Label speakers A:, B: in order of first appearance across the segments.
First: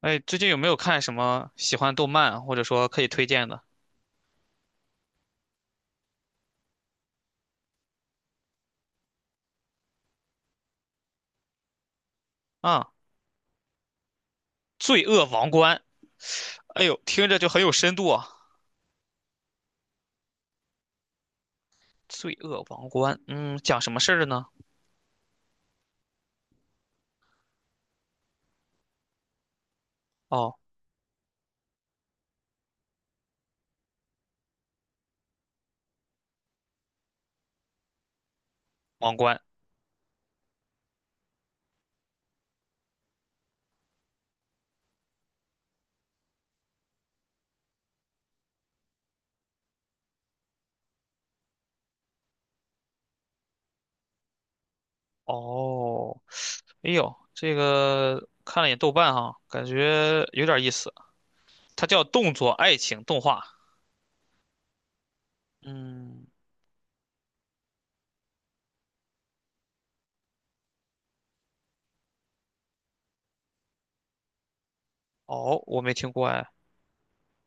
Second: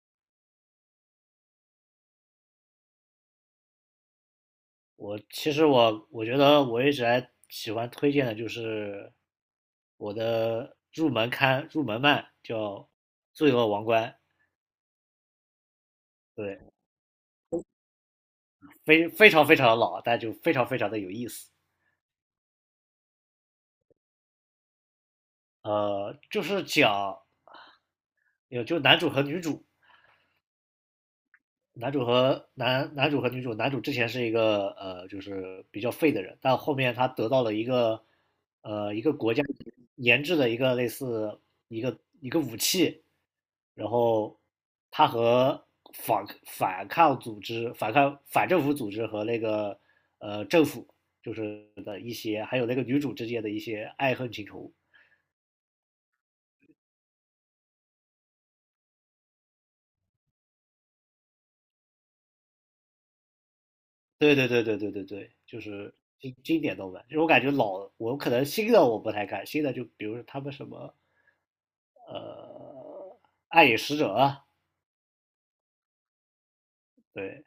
A: 哎，最近有没有看什么喜欢动漫或者说可以推荐的
B: 我其实我觉得我一直还喜欢推荐的就是我的入门漫叫
A: 啊？
B: 《罪恶王冠》，
A: 《罪恶王冠》，
B: 对，
A: 哎呦，听着就很有深度啊。
B: 非常非常的老，但就非常非常的有意思。
A: 《罪恶王冠》，嗯，讲什么事儿的呢？
B: 就是讲男主和女主，
A: 哦，
B: 男主和男男主和女主，男主之前是一个就是比较废的人，但后面他得到了一个一个
A: 王
B: 国
A: 冠，
B: 家研制的一个类似一个武器，然后他和反政府组织和那个政府就是的一些，还有那个女主之间的一些爱恨情仇，
A: 哦，哎呦，这个看了眼豆瓣哈，感觉有点意思。它叫动作爱情动画，
B: 对对对对对对对，就是
A: 嗯，
B: 经典动漫。就是我感觉老，我可能新的我不太看，新的就比如说他们什么，呃，暗影使者啊，
A: 哦，我没听过哎。
B: 对，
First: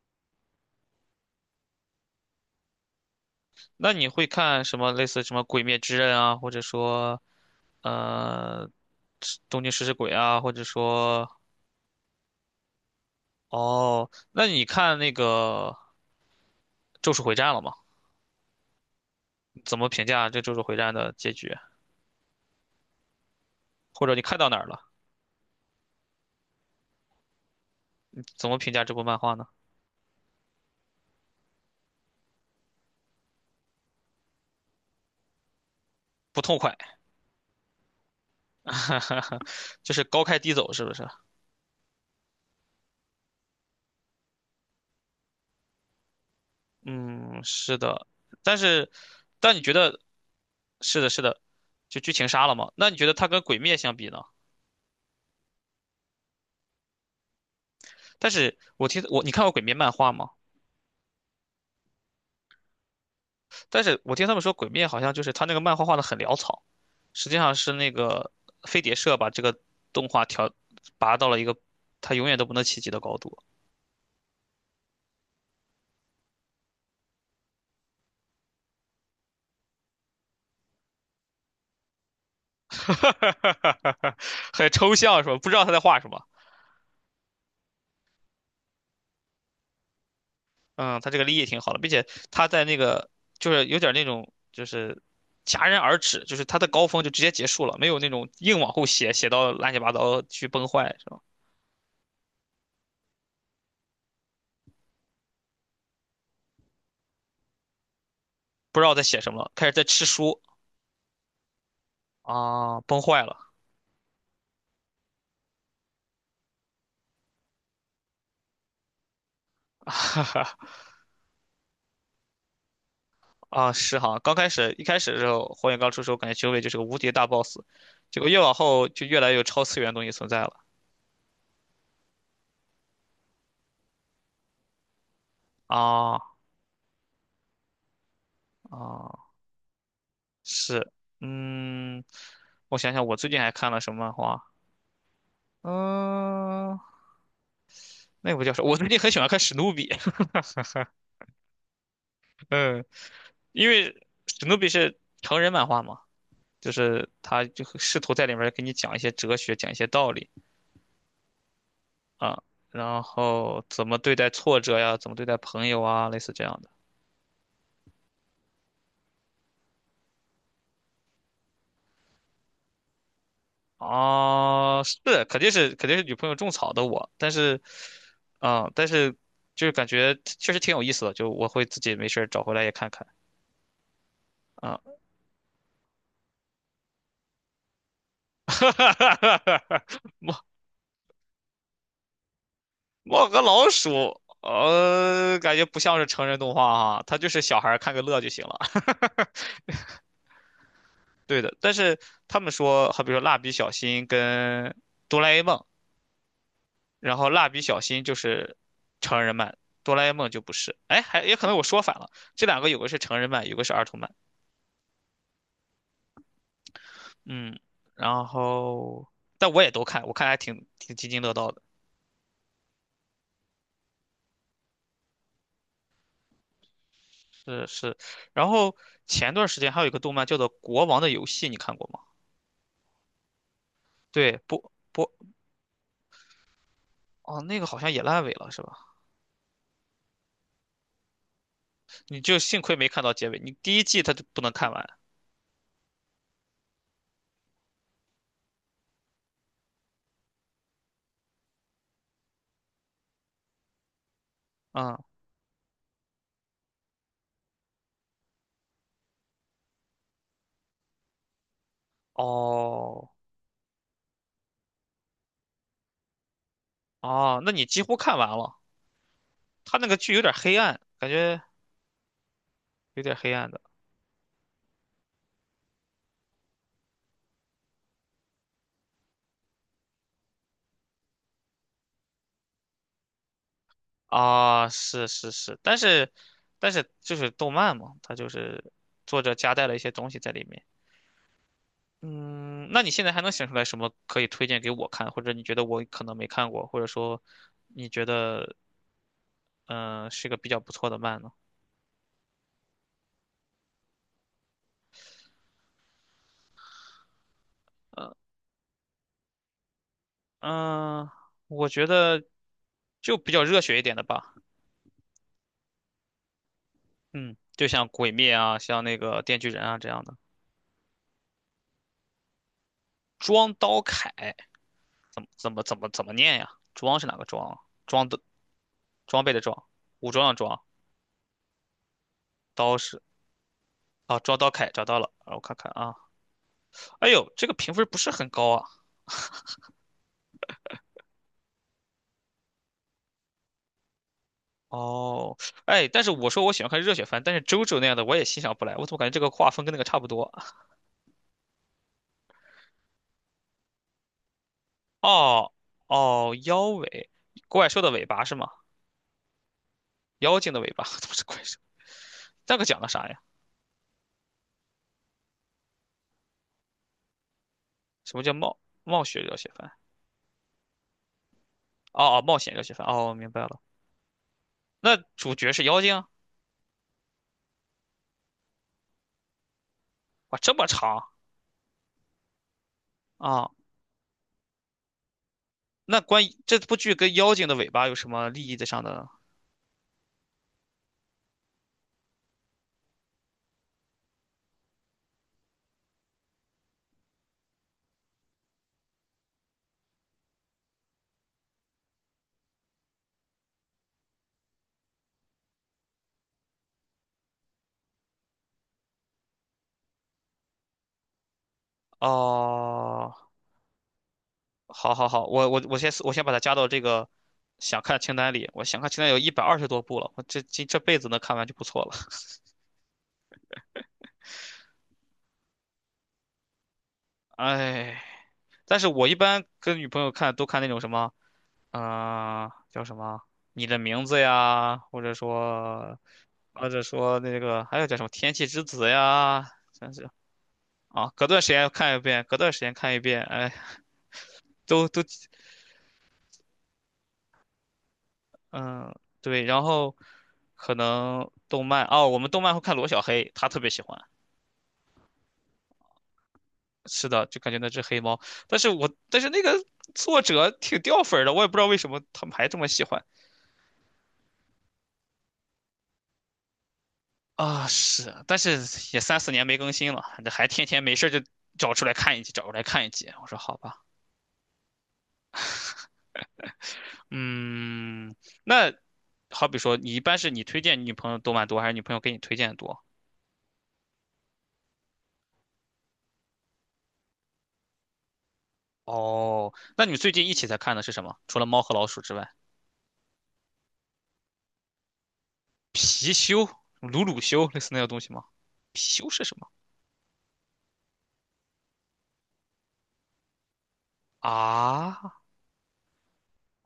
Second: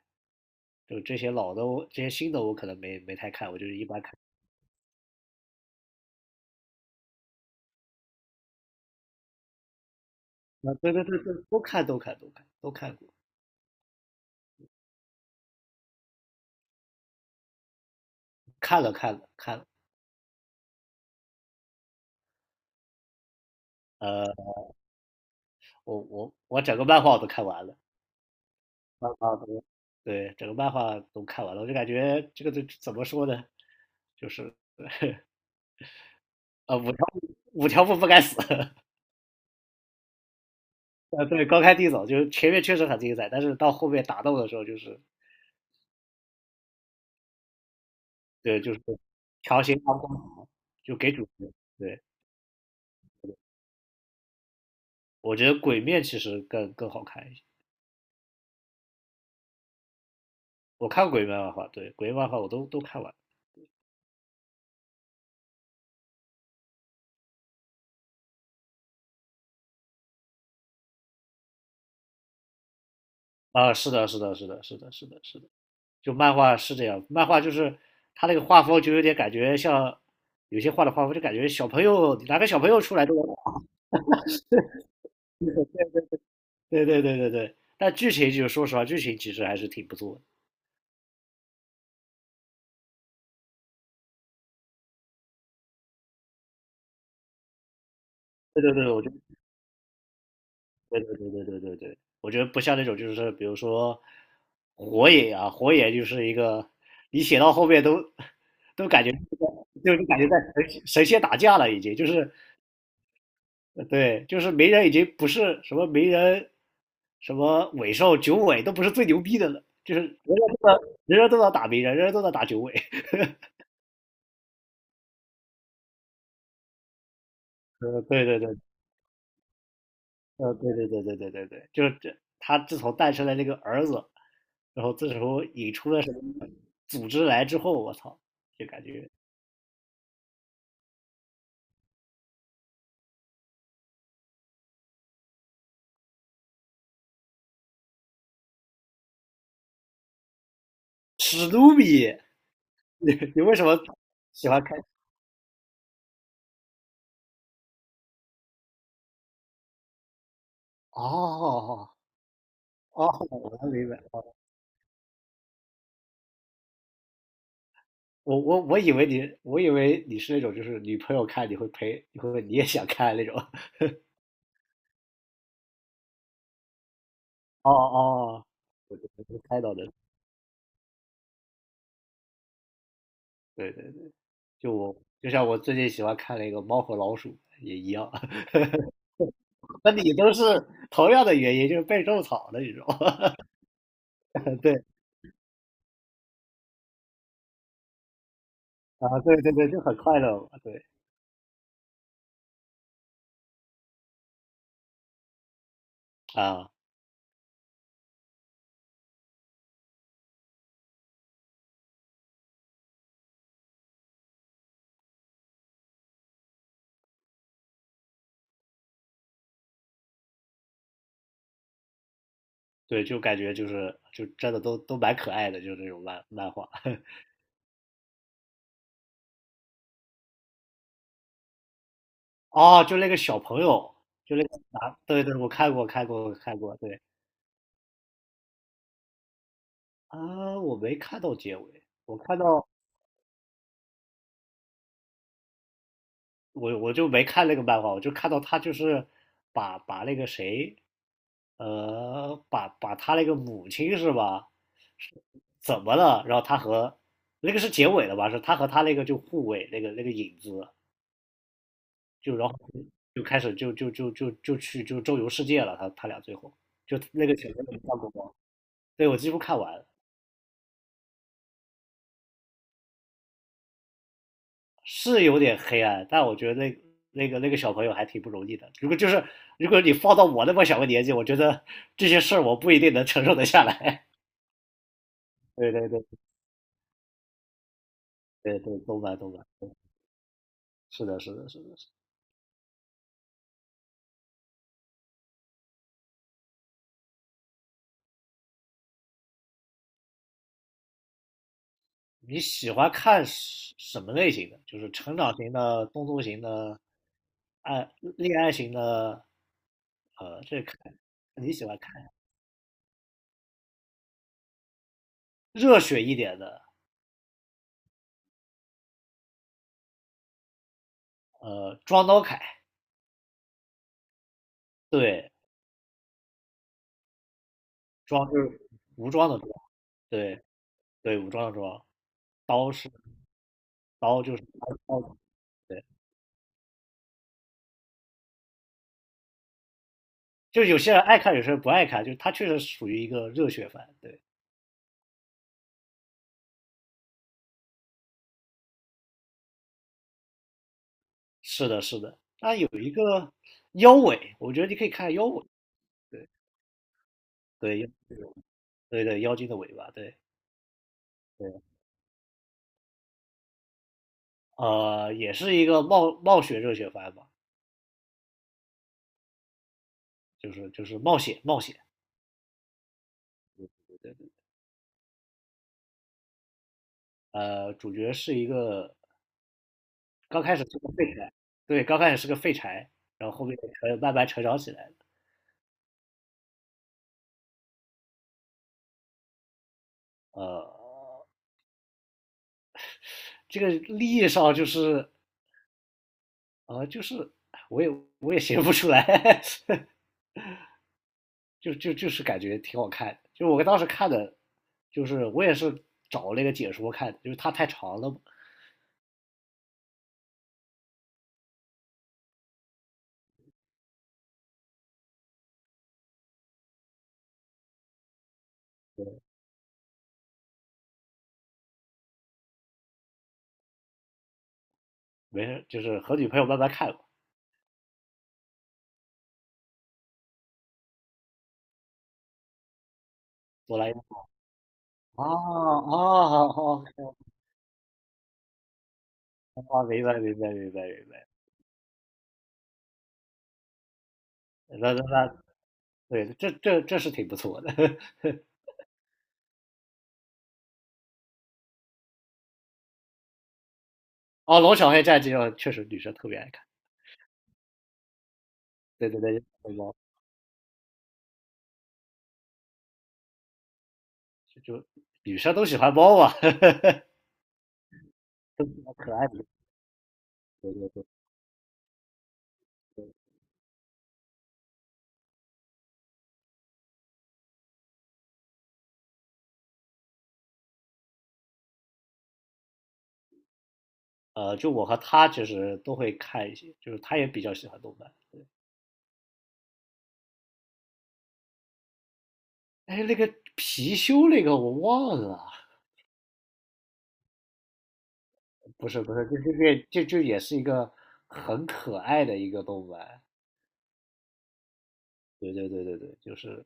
B: 就这些老的我，这些新的我可能没太看，我就是一
A: 那
B: 般
A: 你
B: 看。
A: 会看什么类似什么《鬼灭之刃》啊，或者说呃《东京食尸鬼》啊，或者
B: 啊，对对对
A: 说
B: 对，都看都看都看都看过，
A: 哦，那你看那个《咒术回战》了吗？
B: 看了看了看了。
A: 怎么评价这《咒术回战》的结局？或者你
B: 呃，
A: 看到哪儿了？
B: 我整个漫画我都看完了，
A: 怎么评价这部
B: 漫
A: 漫画
B: 画
A: 呢？
B: 都对，整个漫画都看完了，我就感觉这个这怎么说呢，就是
A: 不痛快，
B: 呃五条悟五条悟不该死。
A: 就是高开低走，是不是？
B: 呃，对，高开低走，就是前面确实很精彩，但是到后面打斗的时候，就是
A: 嗯，是的。但
B: 对，就是
A: 是，但你
B: 强
A: 觉
B: 行拉
A: 得
B: 光，就
A: 是的，
B: 给
A: 是
B: 主
A: 的，
B: 角。
A: 就
B: 对，
A: 剧情杀了嘛？那你觉得它跟《鬼灭》相比呢？
B: 我觉得鬼面其实更好看一些。
A: 但是我你看过《鬼灭》漫画吗？
B: 我看过鬼面漫画，对，鬼面漫画我都看完
A: 但是我听他们说，《鬼灭》好像就是他那个漫画画的很潦草。实际上是那个飞碟社把这个动画调拔到了一个他永远都不能企及的高
B: 了
A: 度，
B: 啊，是的，是的，是的，是的，是的，是的，就漫画是这样，漫画就是他那个画风就有点感觉像有些画的画风就感觉小朋友哪个小朋友出来都能画
A: 很抽象是吧？不知道他在画什么。
B: 对对对对对，但剧情就是说实话，剧情其实还是挺不错的。
A: 嗯，他这个立意挺好的，并且他在那个就是有点那种就是戛然而止，就是他的高峰就直接结束了，没有那种硬
B: 对
A: 往
B: 对
A: 后
B: 对，我觉
A: 写
B: 得。
A: 写到乱七八糟去崩坏
B: 对
A: 是
B: 对
A: 吧？
B: 对对对对对，我觉得不像那种就是比如说火野啊，火野就是一个你写到后面
A: 不知
B: 都
A: 道在
B: 感觉
A: 写什么了，开始在吃
B: 感觉在
A: 书
B: 神仙打架了，已经就是
A: 啊，崩坏了。
B: 对，就是鸣人已经不是什么鸣人什么尾兽九尾都不是最牛逼的了，就是人人都在打鸣人，人人都在打九尾，
A: 啊，是哈，刚开始一开始的时候，火影刚出的时候，感觉九尾就是个无敌大 boss，
B: 呃，
A: 结
B: 对
A: 果越
B: 对
A: 往
B: 对
A: 后就越来越有超次元的东西存在了。
B: 呃，对对对对对对对，就是这，他自从诞生了这个儿子，然后这时候引出了什
A: 啊
B: 么组织来之后，我操，就感觉
A: 啊，是，嗯，我想想，我最近还看了什么漫画？嗯，那部叫什么？我最近很喜欢看史努比，
B: 史努比，
A: 嗯，
B: 你为什
A: 因
B: 么
A: 为史
B: 喜
A: 努
B: 欢
A: 比
B: 看？
A: 是成人漫画嘛，就是他就会试图在里面给你讲一些哲学，讲一些道理
B: 哦
A: 啊，然
B: 哦，哦我
A: 后
B: 能
A: 怎
B: 明
A: 么
B: 白
A: 对
B: 哦
A: 待挫折呀，怎么对待朋友啊，类似这样的。
B: 我以为你是那种就是女朋友看你会陪，你也想看那种。
A: 啊，是，肯定是女朋友种草的我，但是，
B: 哦哦，
A: 啊、但
B: 我
A: 是
B: 我能猜
A: 就是
B: 到
A: 感
B: 的，
A: 觉确实挺有意思的，就我会自己没事儿找回来也看看
B: 对对对，就我
A: 啊。
B: 就像我最近喜欢看那个《猫和老鼠》也一样。那你 都
A: 猫
B: 是同样的原因，就是被种草的你知道
A: 猫
B: 吗？
A: 和老鼠，
B: 对
A: 感觉不像是成人动画哈，它就是小孩儿看个乐就行了。
B: 啊，对对对，就很快乐嘛，对
A: 对的，但是他们说，好比说蜡笔小新跟哆啦 A 梦，
B: 啊，
A: 然后蜡笔小新就是成人漫，哆啦 A 梦就不是。哎，还也可能我说反了，这两个有个是成人漫，有个是儿童漫。嗯，然后但我也都看，我看还挺津津乐道的，
B: 对，就感觉就真的都蛮可爱的，就这种漫画。
A: 是是。然后前段时间还有一个动漫叫做《国王的游戏》，你看过吗？
B: 哦，就那个小朋友，就
A: 对，
B: 那个
A: 不
B: 男，
A: 不，
B: 对对，我看过看过看过，对
A: 哦，那个好像也烂尾了，是吧？
B: 啊，我没看到结尾，我
A: 你就
B: 看
A: 幸
B: 到
A: 亏没看到结尾，你第一季它就不能看完。
B: 我就没看那个漫画，我就看到他就是把那个谁，呃，把他那个母亲是吧？
A: 嗯，
B: 怎么了？然后他和那个是结尾了吧？是他和他那个就护卫那个影子，就然后
A: 哦
B: 就开始就去就周游世界了。他他俩最后就那个
A: 哦，那
B: 前
A: 你
B: 面你
A: 几
B: 看
A: 乎
B: 过
A: 看完
B: 吗？
A: 了。
B: 对，我几乎看
A: 它
B: 完。
A: 那个剧有点黑暗，感觉有点黑暗的
B: 是有点黑暗，但我觉得那那个小朋友还挺不容易的。如果就是如果你放到我那么小个年纪，我觉得这些事儿我不一定能承受得下来。
A: 啊，是是 是，
B: 对
A: 但
B: 对对
A: 是但是就是动漫嘛，它就
B: 对
A: 是
B: 对，动漫
A: 作
B: 动
A: 者
B: 漫，
A: 夹带
B: 对
A: 了一些东西在里面。
B: 是的是的是的是的
A: 嗯，那你现在还能想出来什么可以推荐给我看，或者你觉得我可能没看过，或者说你觉得是个比较不错的漫呢？
B: 你喜欢看什什么类型的？就是成长型的、动作型的、爱
A: 呃
B: 恋爱型的，呃，
A: 嗯、
B: 这看
A: 呃
B: 你喜
A: 我
B: 欢
A: 觉
B: 看
A: 得就比较热血一点的吧，
B: 热血一点的，
A: 嗯，就像《鬼灭》啊，像那个《电锯人》啊这样的。
B: 呃，装刀凯，
A: 装刀铠怎么
B: 对，
A: 怎么怎么怎么念呀？装是哪个装啊？装的
B: 装就是武
A: 装
B: 装
A: 备
B: 的
A: 的
B: 装，
A: 装，武装的
B: 对
A: 装，
B: 对，武装的装。刀
A: 刀
B: 是
A: 是啊，
B: 刀，就
A: 装
B: 是
A: 刀铠找到了，
B: 刀
A: 让我看看
B: 对，
A: 啊。哎呦，这个评分不是很高啊，
B: 就有些人爱看，有些人不爱看，就是他确实属于一个热血番。对，
A: 哦，哎，但是我说我喜欢看热血番，但是周周那样的我也欣赏不来，我怎么感觉这个画风跟那个差不多？
B: 是的，是的。妖尾，我觉得你可以看妖尾。
A: 哦
B: 对
A: 哦，妖尾，怪
B: 对
A: 兽
B: 妖
A: 的尾巴是吗？
B: 对对妖精的尾巴。对
A: 妖精的尾巴，怎么是怪兽？
B: 对，
A: 那个讲的啥呀？
B: 呃，也是一个冒险热血番吧，
A: 什么叫冒冒血热血番？
B: 就是冒险冒险。
A: 哦，冒险热血番。哦，明白了。
B: 对对，
A: 那主角是妖精？
B: 呃，主角是一个
A: 哇，
B: 刚
A: 这
B: 开始
A: 么
B: 是个
A: 长
B: 废柴，对，刚开始是个废柴，然后后
A: 啊？
B: 面慢慢成长起来的。
A: 那关于这部剧跟妖精的尾巴有什么利益的上的？
B: 呃，这个利益上就是啊，就是我也我也写不出来，就是感觉挺好看的。就是我当时看的，就是我也是找那个解说看的，就是它太长了，
A: 哦，好好好，我先把它加到这个想看清单里。想看清单有120多部了，我这辈子能看完就不错了。
B: 没事，就是和女朋友慢慢看吧。
A: 哎，但是我一般跟女朋友看都看那种什么，叫什么《你
B: 哆
A: 的
B: 啦 A 梦
A: 名字》呀，或者
B: 啊
A: 说，
B: 啊
A: 或者
B: 好，
A: 说那个还有叫什么《天气之子》呀，
B: 啊！
A: 真
B: 明
A: 是
B: 白明白明白明
A: 啊，隔
B: 白，
A: 段时间看一遍，隔段时间看一遍，哎，都都
B: 那对，这这是挺不错的。
A: 嗯、对，然后可能动漫哦，我们动漫会看罗小黑，他特别喜欢。
B: 哦，龙小黑战记哦，确实女生特别爱看。
A: 是的，就感觉那只黑猫。但是我
B: 对对
A: 但是那
B: 对，
A: 个
B: 猫
A: 作者挺掉粉儿的，我也不知道为什么他们还这么喜欢
B: 就女生都喜欢猫嘛，
A: 啊。是，但是
B: 都喜欢
A: 也
B: 可
A: 三
B: 爱
A: 四
B: 的。
A: 年没更新了，这还天
B: 对
A: 天
B: 对
A: 没
B: 对。
A: 事儿就找出来看一集，找出来看一集。我说好吧，嗯，那好比说你一般是你推荐你女朋友动漫多，还是女朋友给你推荐的多？
B: 呃，就我和他其实都会看一些，就是他也比较喜欢动漫。
A: 哦，那你们最近一起在看的是什么？除了《猫和老鼠》之外，
B: 哎，那个貔貅那个我忘了，
A: 貔貅、鲁鲁修类似那个东西吗？
B: 不
A: 貔
B: 是
A: 貅
B: 不
A: 是
B: 是，
A: 什
B: 就
A: 么
B: 这这这这也是一个很可爱的一个动漫。
A: 啊？
B: 对对对对对，就是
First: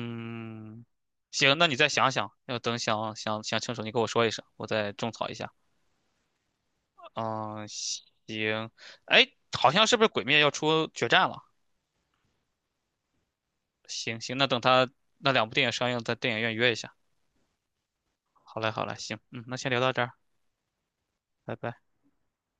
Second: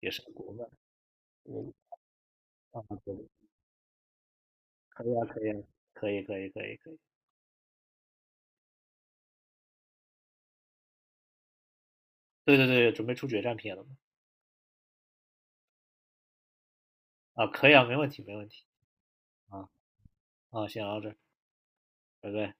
B: 也是个国漫。
A: 行，那
B: 我
A: 你再想想，
B: 啊，对，
A: 想想想清楚，你跟我说一声，我再
B: 可
A: 种
B: 以啊，
A: 草一
B: 可以
A: 下。
B: 啊，可以可以可以可以。
A: 嗯，行。哎，好像是不是《鬼灭》要出决战了？
B: 对对对，准备出决战篇了嘛？
A: 行行，那等他那两部电影上映，在电影院约一下。
B: 啊，可以啊，没问题没问
A: 好
B: 题
A: 嘞，好嘞，行，嗯，那
B: 啊
A: 先聊到这儿，
B: 啊，先聊到这儿，
A: 拜拜。
B: 拜拜。